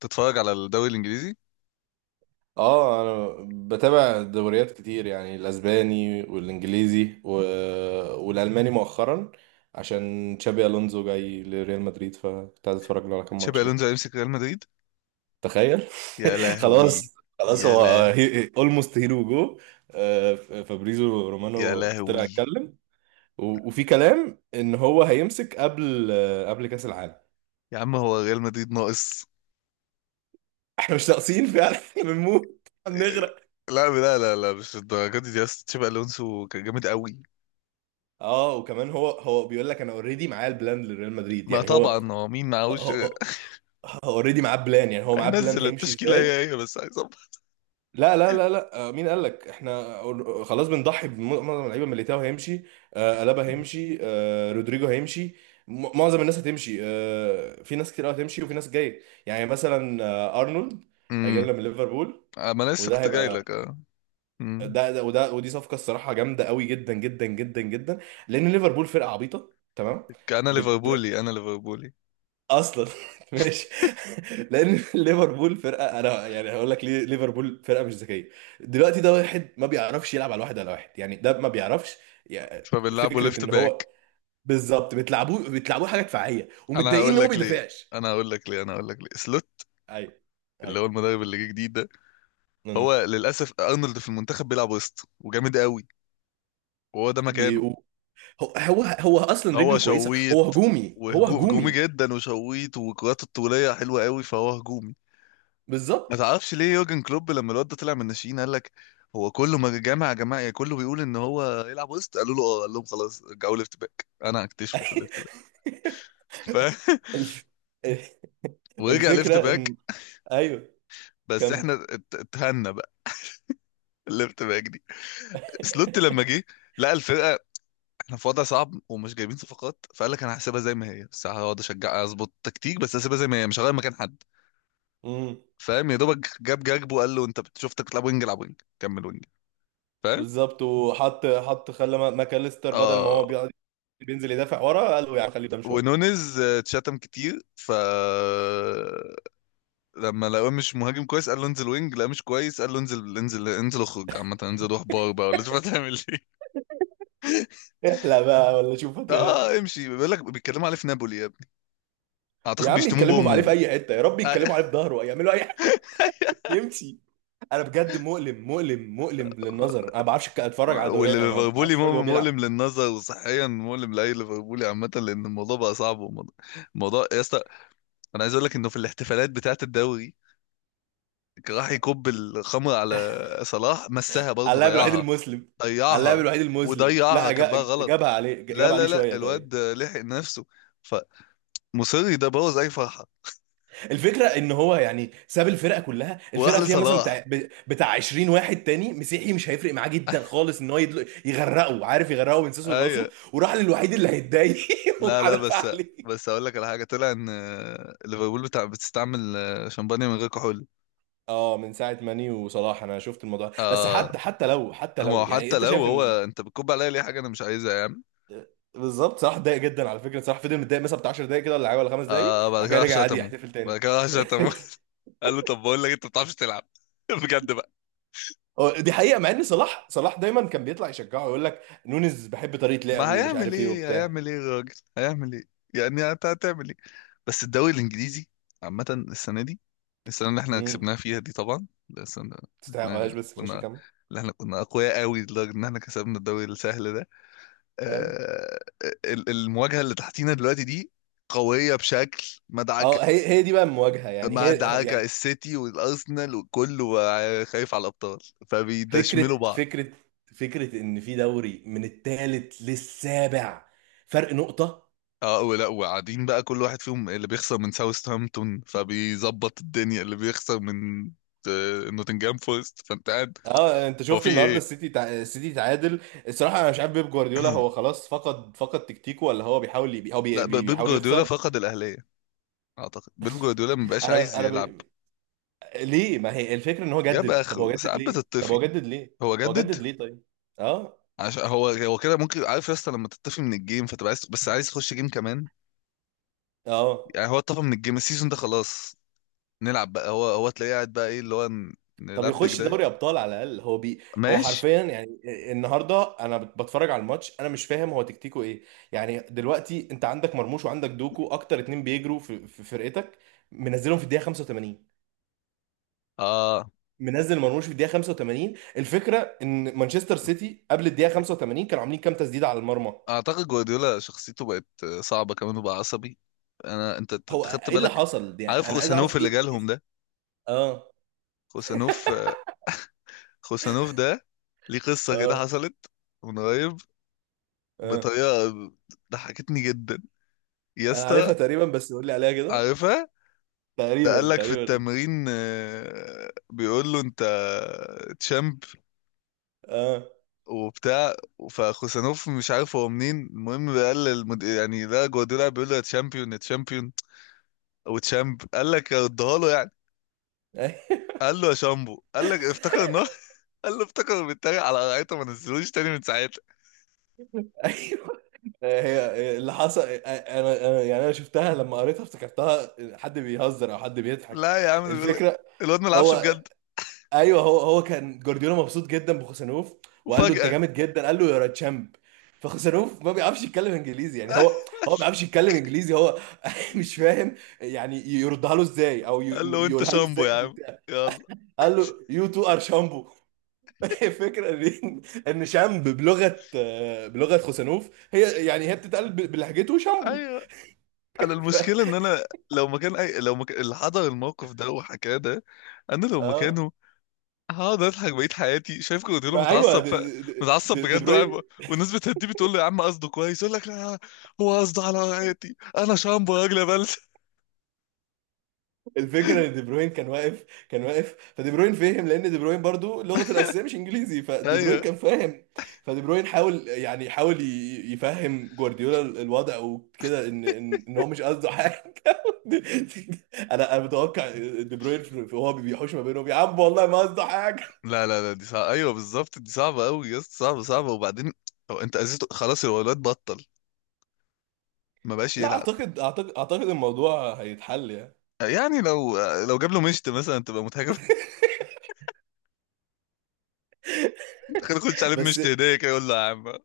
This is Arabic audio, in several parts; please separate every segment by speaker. Speaker 1: تتفرج على الدوري الانجليزي؟
Speaker 2: اه، انا بتابع دوريات كتير، يعني الاسباني والانجليزي و... والالماني مؤخرا، عشان تشابي الونزو جاي لريال مدريد، فكنت عايز اتفرج له على كام ماتش
Speaker 1: تشابي
Speaker 2: كده.
Speaker 1: الونزو هيمسك ريال مدريد؟
Speaker 2: تخيل.
Speaker 1: يا لهوي.
Speaker 2: خلاص خلاص،
Speaker 1: يا
Speaker 2: هو
Speaker 1: لا.
Speaker 2: اولموست هيرو جو. فابريزو
Speaker 1: يا
Speaker 2: رومانو طلع
Speaker 1: لهوي.
Speaker 2: اتكلم، و... وفي كلام ان هو هيمسك قبل، قبل كاس العالم.
Speaker 1: يا عم، هو ريال مدريد ناقص؟
Speaker 2: احنا مش ناقصين فعلا. احنا بنموت بنغرق.
Speaker 1: لا لا لا لا، مش الدرجه دي يا اسطى، تشابي الونسو كان جامد قوي.
Speaker 2: اه، وكمان هو بيقول لك انا اوريدي معايا البلان لريال مدريد،
Speaker 1: ما
Speaker 2: يعني هو.
Speaker 1: طبعا، هو مين معهوش؟
Speaker 2: هو اوريدي معاه بلان، يعني هو معاه بلان
Speaker 1: هينزل
Speaker 2: هيمشي
Speaker 1: التشكيله
Speaker 2: ازاي.
Speaker 1: هي هي، بس عايز أبقى.
Speaker 2: لا لا لا لا، مين قال لك احنا خلاص، بنضحي بمعظم اللعيبه. ميليتاو هيمشي، الابا هيمشي، رودريجو هيمشي، معظم الناس هتمشي. في ناس كتير قوي هتمشي وفي ناس جايه. يعني مثلا ارنولد هيجي
Speaker 1: امم.
Speaker 2: لنا من ليفربول.
Speaker 1: ما أنا لسه
Speaker 2: وده
Speaker 1: كنت جاي
Speaker 2: هيبقى
Speaker 1: لك، اه. امم.
Speaker 2: ده، وده، ودي صفقه. الصراحه جامده قوي، جدا جدا جدا جدا، لان ليفربول فرقه عبيطه تمام
Speaker 1: انا ليفربولي، انا ليفربولي.
Speaker 2: اصلا. ماشي. لان ليفربول فرقه، انا يعني هقول لك ليه ليفربول فرقه مش ذكيه. دلوقتي ده واحد ما بيعرفش يلعب على واحد على واحد، يعني ده ما بيعرفش، يعني.
Speaker 1: فبنلعبه
Speaker 2: فكره
Speaker 1: ليفت
Speaker 2: ان هو
Speaker 1: باك.
Speaker 2: بالظبط بتلعبوه بتلعبوه حاجه دفاعيه،
Speaker 1: انا
Speaker 2: ومتضايقين ان
Speaker 1: هقول
Speaker 2: هو ما
Speaker 1: لك ليه
Speaker 2: بيدافعش.
Speaker 1: انا هقول لك ليه سلوت،
Speaker 2: ايوه،
Speaker 1: اللي
Speaker 2: ايوه.
Speaker 1: هو المدرب اللي جه جديد ده.
Speaker 2: أمم.
Speaker 1: هو للاسف ارنولد في المنتخب بيلعب وسط، وجامد قوي، وهو ده مكانه.
Speaker 2: بيقو هو اصلا
Speaker 1: هو
Speaker 2: رجله كويسه، هو
Speaker 1: شويت،
Speaker 2: هجومي، هو
Speaker 1: وهجوم هجومي
Speaker 2: هجومي.
Speaker 1: جدا، وشويت، وكرات الطوليه حلوه قوي، فهو هجومي.
Speaker 2: بالظبط.
Speaker 1: ما تعرفش ليه يورجن كلوب لما الواد ده طلع من الناشئين قال لك هو كله ما جامع يا جماعه؟ يعني كله بيقول ان هو يلعب وسط، قالوا له اه، قال لهم خلاص رجعوا ليفت باك، انا هكتشفه في الليفت باك. ف
Speaker 2: الف...
Speaker 1: ورجع ليفت
Speaker 2: الفكره
Speaker 1: باك.
Speaker 2: ان، ايوه،
Speaker 1: بس
Speaker 2: كم.
Speaker 1: احنا اتهنا بقى. الليفت باك دي، سلوت لما جه لقى الفرقه احنا في وضع صعب ومش جايبين صفقات، فقال لك انا هسيبها زي ما هي، بس هقعد اشجع اظبط تكتيك، بس هسيبها زي ما هي، مش هغير مكان حد. فاهم يا دوبك؟ جاب جاكبو وقال له انت شفتك بتلعب وينج، العب وينج، كمل وينج. فاهم؟
Speaker 2: بالظبط. وحط خلى ماكاليستر بدل ما
Speaker 1: اه.
Speaker 2: هو بيقعد بينزل يدافع ورا، قال له يعني خليه قدام شويه.
Speaker 1: ونونز اتشتم كتير، ف لما لقوه مش مهاجم كويس، قال له انزل وينج، لا مش كويس، قال له انزل انزل انزل، اخرج عامه، انزل روح بار بقى ولا شوف هتعمل ايه.
Speaker 2: احلى بقى، ولا شوف
Speaker 1: اه، امشي، بيقول لك بيتكلموا عليه في نابولي يا ابني،
Speaker 2: يا
Speaker 1: اعتقد
Speaker 2: عم،
Speaker 1: بيشتموه
Speaker 2: يتكلموا عليه في
Speaker 1: بامه.
Speaker 2: اي حته، يا رب
Speaker 1: آه،
Speaker 2: يتكلموا عليه في ظهره، يعملوا اي حاجه يمشي. انا بجد مؤلم مؤلم مؤلم للنظر. انا ما بعرفش اتفرج على دوري،
Speaker 1: واللي
Speaker 2: يعني ما بعرفش
Speaker 1: ليفربولي
Speaker 2: اتفرج وهو
Speaker 1: مؤلم مؤلم
Speaker 2: بيلعب.
Speaker 1: للنظر، وصحيا مؤلم لاي ليفربولي عامه، لان الموضوع بقى صعب، الموضوع يا اسطى، انا عايز اقول لك انه في الاحتفالات بتاعه الدوري، كان راح يكب الخمر على صلاح، مسها
Speaker 2: على
Speaker 1: برضه،
Speaker 2: اللاعب الوحيد
Speaker 1: ضيعها.
Speaker 2: المسلم. على اللاعب
Speaker 1: ضيعها.
Speaker 2: الوحيد المسلم،
Speaker 1: وضيعها،
Speaker 2: لا
Speaker 1: كبها غلط.
Speaker 2: جابها عليه،
Speaker 1: لا
Speaker 2: جابها عليه
Speaker 1: لا لا،
Speaker 2: شويه تقريبا.
Speaker 1: الواد لحق نفسه، فمصري ده بوظ اي فرحه.
Speaker 2: الفكره ان هو يعني ساب الفرقه كلها،
Speaker 1: وراح
Speaker 2: الفرقه فيها مثلا
Speaker 1: لصلاح،
Speaker 2: بتاع بتاع 20 واحد تاني مسيحي، مش هيفرق معاه جدا خالص ان هو يغرقه، عارف، يغرقه من سيسو
Speaker 1: ايوه.
Speaker 2: لراسه، وراح للوحيد اللي هيتضايق.
Speaker 1: لا لا،
Speaker 2: وحدف
Speaker 1: بس
Speaker 2: عليه.
Speaker 1: بس اقول لك على حاجه طلع ان ليفربول بتاع بتستعمل شمبانيا من غير كحول.
Speaker 2: اه، من ساعه ماني وصلاح انا شفت الموضوع ده. بس
Speaker 1: اه،
Speaker 2: حتى لو،
Speaker 1: هو
Speaker 2: يعني،
Speaker 1: حتى
Speaker 2: انت
Speaker 1: لو
Speaker 2: شايف
Speaker 1: هو،
Speaker 2: ان
Speaker 1: انت بتكب عليا ليه حاجه انا مش عايزها يا عم؟
Speaker 2: بالظبط. صلاح اتضايق جدا على فكره، صلاح فضل متضايق مثلا بتاع 10 دقايق كده ولا حاجه، ولا 5 دقايق،
Speaker 1: آه، بعد
Speaker 2: وبعد
Speaker 1: كده
Speaker 2: كده
Speaker 1: راح
Speaker 2: رجع عادي
Speaker 1: شتمه.
Speaker 2: يحتفل
Speaker 1: بعد
Speaker 2: تاني.
Speaker 1: كده راح شتمه. قال له طب بقول لك، انت ما بتعرفش تلعب. بجد بقى.
Speaker 2: هو دي حقيقه، مع ان صلاح دايما كان بيطلع يشجعه، يقول لك نونز بحب طريقه لعبه
Speaker 1: ما
Speaker 2: ومش
Speaker 1: هيعمل
Speaker 2: عارف ايه
Speaker 1: ايه،
Speaker 2: وبتاع.
Speaker 1: هيعمل ايه الراجل، هيعمل ايه؟ يعني انت هتعمل ايه؟ بس الدوري الانجليزي عامه السنه دي، السنه اللي احنا كسبناها فيها دي، طبعا ده السنه اللي
Speaker 2: تستحقهاش،
Speaker 1: احنا
Speaker 2: بس ماشي
Speaker 1: كنا
Speaker 2: كمل.
Speaker 1: اللي احنا كنا اقوياء قوي لدرجه ان احنا كسبنا الدوري السهل ده.
Speaker 2: ايوه.
Speaker 1: آه. المواجهه اللي تحتينا دلوقتي دي قويه بشكل مدعك.
Speaker 2: اه، هي دي بقى المواجهه، يعني
Speaker 1: ما
Speaker 2: هي،
Speaker 1: دعاك
Speaker 2: يعني.
Speaker 1: السيتي والارسنال، وكله بقى خايف على الابطال، فبيدشملوا
Speaker 2: فكره
Speaker 1: بعض.
Speaker 2: فكره فكره ان في دوري من الثالث للسابع فرق نقطه.
Speaker 1: اه، ولا وقاعدين بقى، كل واحد فيهم، اللي بيخسر من ساوثهامبتون فبيظبط الدنيا، اللي بيخسر من نوتنجهام فورست، فانت قاعد.
Speaker 2: اه، انت
Speaker 1: هو
Speaker 2: شفت
Speaker 1: في
Speaker 2: النهارده
Speaker 1: ايه؟
Speaker 2: السيتي السيتي تعادل؟ الصراحه انا مش عارف بيب جوارديولا، هو خلاص فقد تكتيكه، ولا هو بيحاول ي... هو بي...
Speaker 1: لا،
Speaker 2: بي-
Speaker 1: بيب
Speaker 2: بيحاول
Speaker 1: جوارديولا
Speaker 2: يخسر.
Speaker 1: فقد الاهليه. اعتقد بيب جوارديولا ما بقاش عايز
Speaker 2: انا
Speaker 1: يلعب.
Speaker 2: ليه؟ ما هي الفكره ان هو
Speaker 1: جاب
Speaker 2: جدد. طب
Speaker 1: اخره،
Speaker 2: هو جدد
Speaker 1: ساعات
Speaker 2: ليه؟ طب هو
Speaker 1: بتطفي.
Speaker 2: جدد ليه؟
Speaker 1: هو
Speaker 2: هو
Speaker 1: جدد
Speaker 2: جدد ليه طيب؟ اه،
Speaker 1: عشان هو كده ممكن، عارف يا اسطى، لما تطفي من الجيم فتبقى عايز، بس عايز تخش جيم كمان.
Speaker 2: اه.
Speaker 1: يعني هو اتطفى من الجيم السيزون ده، خلاص نلعب بقى، هو تلاقيه قاعد بقى، ايه اللي هو
Speaker 2: طب
Speaker 1: نلبك
Speaker 2: يخش
Speaker 1: ده؟
Speaker 2: دوري ابطال على الاقل. هو
Speaker 1: ماشي.
Speaker 2: حرفيا يعني. النهارده انا بتفرج على الماتش، انا مش فاهم هو تكتيكه ايه. يعني دلوقتي انت عندك مرموش وعندك دوكو، اكتر اتنين بيجروا في فرقتك، منزلهم في الدقيقه 85،
Speaker 1: اه.
Speaker 2: منزل مرموش في الدقيقه 85. الفكره ان مانشستر سيتي قبل الدقيقه 85 كانوا عاملين كام تسديده على المرمى؟
Speaker 1: اعتقد جوارديولا شخصيته بقت صعبة كمان، وبقى عصبي. انا، أنت
Speaker 2: هو
Speaker 1: خدت
Speaker 2: ايه اللي
Speaker 1: بالك؟
Speaker 2: حصل
Speaker 1: عارف
Speaker 2: يعني، انا عايز اعرف
Speaker 1: خوسانوف اللي جالهم ده؟
Speaker 2: اه،
Speaker 1: خوسانوف، خوسانوف ده، ليه قصة كده
Speaker 2: اه،
Speaker 1: حصلت من قريب،
Speaker 2: اه.
Speaker 1: بطريقة ضحكتني جدا يا
Speaker 2: انا
Speaker 1: اسطى؟
Speaker 2: عارفها تقريبا، بس قول لي عليها كده.
Speaker 1: عارفها؟ ده قال
Speaker 2: تقريبا
Speaker 1: لك في
Speaker 2: تقريبا.
Speaker 1: التمرين بيقول له انت تشامب
Speaker 2: اه.
Speaker 1: وبتاع، فخوسانوف مش عارف هو منين، المهم قال يعني ده جوارديولا بيقول له يا تشامبيون يا تشامبيون، او تشامب، قال لك اديها له يعني. قال له يا شامبو، قال لك افتكر ان هو، قال له افتكر بيتريق على قرايته، ما نزلوش تاني من ساعتها.
Speaker 2: ايوه، هي هي اللي حصل. انا يعني انا شفتها لما قريتها افتكرتها حد بيهزر او حد بيضحك.
Speaker 1: لا يا عم، ده بيقول لك
Speaker 2: الفكره
Speaker 1: الواد ما لعبش
Speaker 2: هو،
Speaker 1: بجد.
Speaker 2: ايوه، هو كان جوارديولا مبسوط جدا بخوسانوف، وقال له انت
Speaker 1: وفجأة،
Speaker 2: جامد جدا، قال له يا تشامب. فخوسانوف ما بيعرفش يتكلم انجليزي، يعني هو ما بيعرفش يتكلم انجليزي. هو مش فاهم يعني يردها له ازاي، او
Speaker 1: قال له انت
Speaker 2: يقولها له
Speaker 1: شامبو
Speaker 2: ازاي
Speaker 1: يا عم.
Speaker 2: بتاع.
Speaker 1: يلا.
Speaker 2: قال له يو تو ار شامبو. الفكره ان شامب بلغه، بلغه خوسانوف، هي يعني هي بتتقال بلهجته شامبو.
Speaker 1: ايوه. انا
Speaker 2: ف...
Speaker 1: المشكلة ان انا لو مكان اللي حضر الموقف ده وحكاه ده، انا لو
Speaker 2: اه.
Speaker 1: مكانه هقعد اضحك بقيت حياتي. شايف كروتيلو
Speaker 2: ما ايوه،
Speaker 1: متعصب، متعصب
Speaker 2: دي
Speaker 1: بجد، وقاعد
Speaker 2: بروين.
Speaker 1: والناس بتهديه، بتقول له يا عم قصده كويس، يقول لك لا، هو قصده، على حياتي انا شامبو يا راجل يا بلد.
Speaker 2: الفكره ان دي بروين كان واقف، فدي بروين فهم، لان دي بروين برضو لغته الاساسيه مش انجليزي، فدي بروين
Speaker 1: ايوه.
Speaker 2: كان فاهم. فدي بروين حاول، يعني حاول يفهم جوارديولا الوضع وكده، ان ان إن هو مش قصده حاجه. انا متوقع دي بروين وهو بيحوش ما بينهم، يا عم والله ما قصده حاجه.
Speaker 1: لا لا لا، دي صعبة، ايوه بالظبط، دي صعبة قوي يا اسطى، صعبة صعبة. وبعدين هو انت اذيته خلاص، هو الواد بطل، ما بقاش
Speaker 2: لا،
Speaker 1: يلعب.
Speaker 2: اعتقد الموضوع هيتحل يعني.
Speaker 1: يعني لو لو جاب له مشت مثلا تبقى مضحكة. تخيل يخش عليه
Speaker 2: بس
Speaker 1: مشت هدية كده، يقول له يا عم. اه.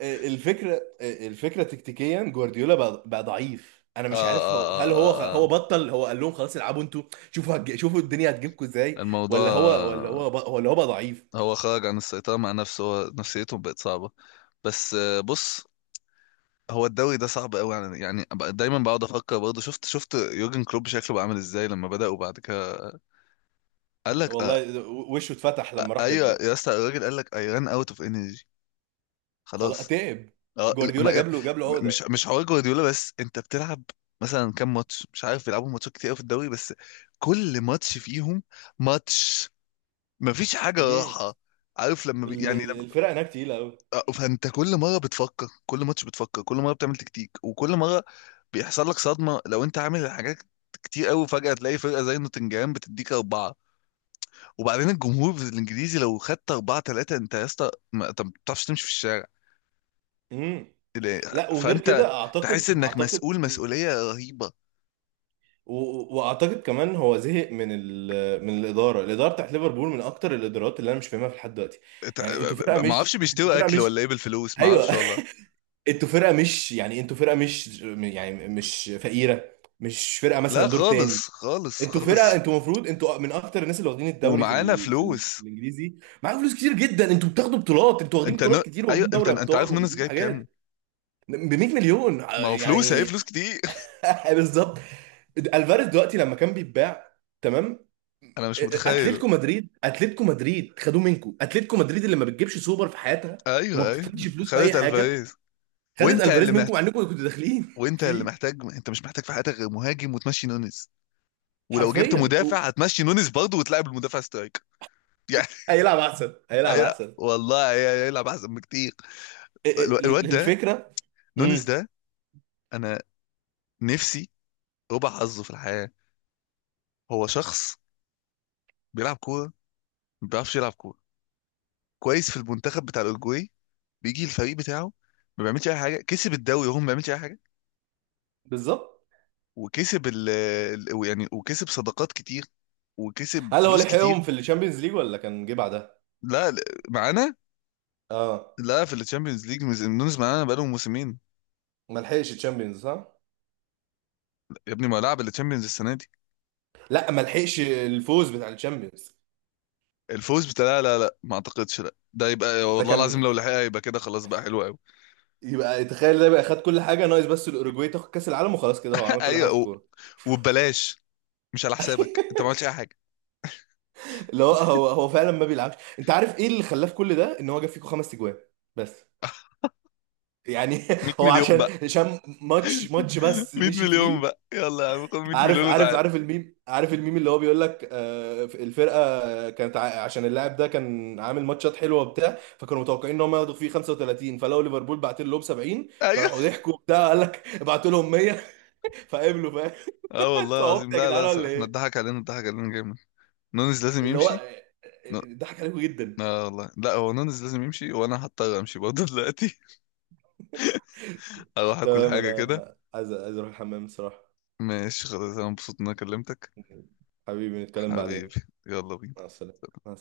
Speaker 2: الفكره تكتيكيا، جوارديولا بقى ضعيف. انا
Speaker 1: اه
Speaker 2: مش عارف
Speaker 1: اه
Speaker 2: هو،
Speaker 1: اه.
Speaker 2: هو
Speaker 1: اه.
Speaker 2: بطل، هو قال لهم خلاص العبوا انتوا، شوفوا الدنيا هتجيبكم ازاي،
Speaker 1: الموضوع،
Speaker 2: ولا هو بقى ضعيف.
Speaker 1: هو خرج عن السيطرة مع نفسه، هو نفسيته بقت صعبة. بس بص، هو الدوري ده صعب قوي، يعني أبقى دايما بقعد افكر برضه، شفت يورجن كلوب شكله بقى عامل ازاي لما بدأ وبعد كده، قال لك آه.
Speaker 2: والله وشه اتفتح لما راح ريد
Speaker 1: ايوه
Speaker 2: بول.
Speaker 1: يا اسطى، الراجل قال لك اي ران اوت اوف انرجي.
Speaker 2: خلاص
Speaker 1: خلاص.
Speaker 2: تعب.
Speaker 1: اه، لا،
Speaker 2: جوارديولا
Speaker 1: ما،
Speaker 2: جاب له
Speaker 1: مش
Speaker 2: عقده.
Speaker 1: مش حوار جوارديولا، بس انت بتلعب مثلا كام ماتش، مش عارف بيلعبوا ماتشات كتير قوي في الدوري، بس كل ماتش فيهم ماتش، مفيش حاجة
Speaker 2: امم
Speaker 1: راحة. عارف لما يعني،
Speaker 2: الفرق هناك تقيله قوي.
Speaker 1: فانت كل مره بتفكر، كل ماتش بتفكر، كل مره بتعمل تكتيك، وكل مره بيحصل لك صدمه لو انت عامل حاجات كتير قوي، فجاه تلاقي فرقه زي نوتنجهام بتديك اربعه. وبعدين الجمهور الانجليزي، لو خدت اربعه ثلاثه انت يا اسطى، ما انت ما بتعرفش تمشي في الشارع.
Speaker 2: امم
Speaker 1: لا،
Speaker 2: لا، وغير
Speaker 1: فانت
Speaker 2: كده اعتقد
Speaker 1: تحس انك
Speaker 2: اعتقد
Speaker 1: مسؤول مسؤوليه رهيبه.
Speaker 2: واعتقد كمان هو زهق من من الاداره بتاعت ليفربول، من اكتر الادارات اللي انا مش فاهمها في لحد دلوقتي. يعني انتوا فرقه
Speaker 1: ت- ما اعرفش
Speaker 2: مش، انتوا
Speaker 1: بيشتروا
Speaker 2: فرقه
Speaker 1: اكل
Speaker 2: مش.
Speaker 1: ولا ايه بالفلوس، ما
Speaker 2: ايوه.
Speaker 1: اعرفش والله.
Speaker 2: انتوا فرقه مش، يعني انتوا فرقه مش، يعني مش فقيره، مش فرقه
Speaker 1: لا
Speaker 2: مثلا دور تاني.
Speaker 1: خالص خالص
Speaker 2: انتوا
Speaker 1: خالص.
Speaker 2: فرقه، انتوا المفروض انتوا من اكتر الناس اللي واخدين الدوري في
Speaker 1: ومعانا فلوس.
Speaker 2: في الانجليزي. معاكم فلوس كتير جدا، انتوا بتاخدوا بطولات، انتوا واخدين
Speaker 1: انت ن...
Speaker 2: بطولات كتير،
Speaker 1: ايوه،
Speaker 2: واخدين
Speaker 1: انت
Speaker 2: دوري
Speaker 1: انت
Speaker 2: ابطال،
Speaker 1: عارف نونس
Speaker 2: واخدين
Speaker 1: جايب كام؟
Speaker 2: حاجات ب 100 مليون،
Speaker 1: ما هو فلوس، هي
Speaker 2: يعني.
Speaker 1: فلوس كتير.
Speaker 2: بالظبط. الفاريز دلوقتي لما كان بيتباع، تمام.
Speaker 1: انا مش متخيل.
Speaker 2: اتلتيكو مدريد، اتلتيكو مدريد خدوه منكم، اتلتيكو مدريد اللي ما بتجيبش سوبر في حياتها، وما
Speaker 1: ايوه ايوه.
Speaker 2: بتدفعش فلوس باي
Speaker 1: خدت
Speaker 2: حاجه،
Speaker 1: الفاريز.
Speaker 2: خدت
Speaker 1: وانت
Speaker 2: الفاريز
Speaker 1: اللي
Speaker 2: منكم
Speaker 1: محت...
Speaker 2: مع انكم كنتوا داخلين
Speaker 1: وانت اللي
Speaker 2: فيه
Speaker 1: محتاج، انت مش محتاج في حياتك غير مهاجم، وتمشي نونيز، ولو جبت
Speaker 2: حرفيا.
Speaker 1: مدافع هتمشي نونيز برضه، وتلعب المدافع سترايك. يعني،
Speaker 2: هيلعب احسن، هيلعب احسن.
Speaker 1: والله، هيلعب احسن بكتير.
Speaker 2: إيه،
Speaker 1: الواد ده،
Speaker 2: الفكره.
Speaker 1: نونيز
Speaker 2: امم
Speaker 1: ده، انا نفسي ربع حظه في الحياه. هو شخص بيلعب كوره، ما بيعرفش يلعب كوره كويس، في المنتخب بتاع الاورجواي بيجي الفريق بتاعه ما بيعملش اي حاجه، كسب الدوري وهو ما بيعملش اي حاجه،
Speaker 2: بالظبط.
Speaker 1: وكسب يعني وكسب صداقات كتير، وكسب
Speaker 2: هل هو
Speaker 1: فلوس كتير.
Speaker 2: لحقهم في الشامبيونز ليج، ولا كان جه بعدها؟
Speaker 1: لا لا، معانا.
Speaker 2: اه.
Speaker 1: لا، في الشامبيونز ليج نونز معانا بقالهم موسمين.
Speaker 2: ما لحقش الشامبيونز، صح؟
Speaker 1: يا ابني ما لعب الشامبيونز السنه دي.
Speaker 2: لا، ما لحقش الفوز بتاع الشامبيونز.
Speaker 1: الفوز بتاع لا لا لا، ما اعتقدش، لا، ده يبقى
Speaker 2: ده
Speaker 1: والله العظيم
Speaker 2: كان،
Speaker 1: لو لحقها يبقى كده خلاص، بقى حلو قوي.
Speaker 2: يبقى تخيل، ده بقى خد كل حاجه، ناقص بس الاوروجواي تاخد كاس العالم، وخلاص كده هو عمل كل حاجه
Speaker 1: ايوه،
Speaker 2: في الكوره.
Speaker 1: وببلاش، مش على حسابك، انت ما عملتش اي حاجه.
Speaker 2: لا هو، هو فعلا ما بيلعبش. انت عارف ايه اللي خلاه في كل ده؟ ان هو جاب فيكو خمس اجوان، بس، يعني.
Speaker 1: 100
Speaker 2: هو
Speaker 1: مليون بقى.
Speaker 2: عشان ماتش ماتش بس
Speaker 1: 100
Speaker 2: مشي
Speaker 1: مليون
Speaker 2: فيه.
Speaker 1: بقى، يلا يا عم خد 100
Speaker 2: عارف
Speaker 1: مليون
Speaker 2: عارف
Speaker 1: وتعال.
Speaker 2: عارف الميم، عارف الميم اللي هو بيقول لك، الفرقه كانت عشان اللاعب ده كان عامل ماتشات حلوه وبتاع، فكانوا متوقعين ان هم ياخدوا فيه 35، فلقوا ليفربول بعت لهم 70،
Speaker 1: ايوه.
Speaker 2: فراحوا ضحكوا وبتاع، قال لك ابعتوا لهم 100، فقبلوا. فاهم؟
Speaker 1: اه والله
Speaker 2: انتوا عبط
Speaker 1: العظيم،
Speaker 2: يا
Speaker 1: لا
Speaker 2: جدعان
Speaker 1: لا،
Speaker 2: ولا
Speaker 1: احنا
Speaker 2: ايه؟
Speaker 1: اتضحك علينا، اتضحك علينا جامد. نونز لازم
Speaker 2: اللي هو،
Speaker 1: يمشي. ن-
Speaker 2: ضحك عليكم جدا.
Speaker 1: اه والله، لا، هو نونز لازم يمشي، وانا هضطر امشي برضه دلوقتي. اروح اكل
Speaker 2: تمام،
Speaker 1: حاجه كده.
Speaker 2: انا عايز اروح الحمام بصراحة.
Speaker 1: ماشي، خلاص، انا مبسوط ان انا كلمتك.
Speaker 2: حبيبي، نتكلم بعدين.
Speaker 1: حبيبي. يلا بينا.
Speaker 2: مع السلامة، مع السلامة.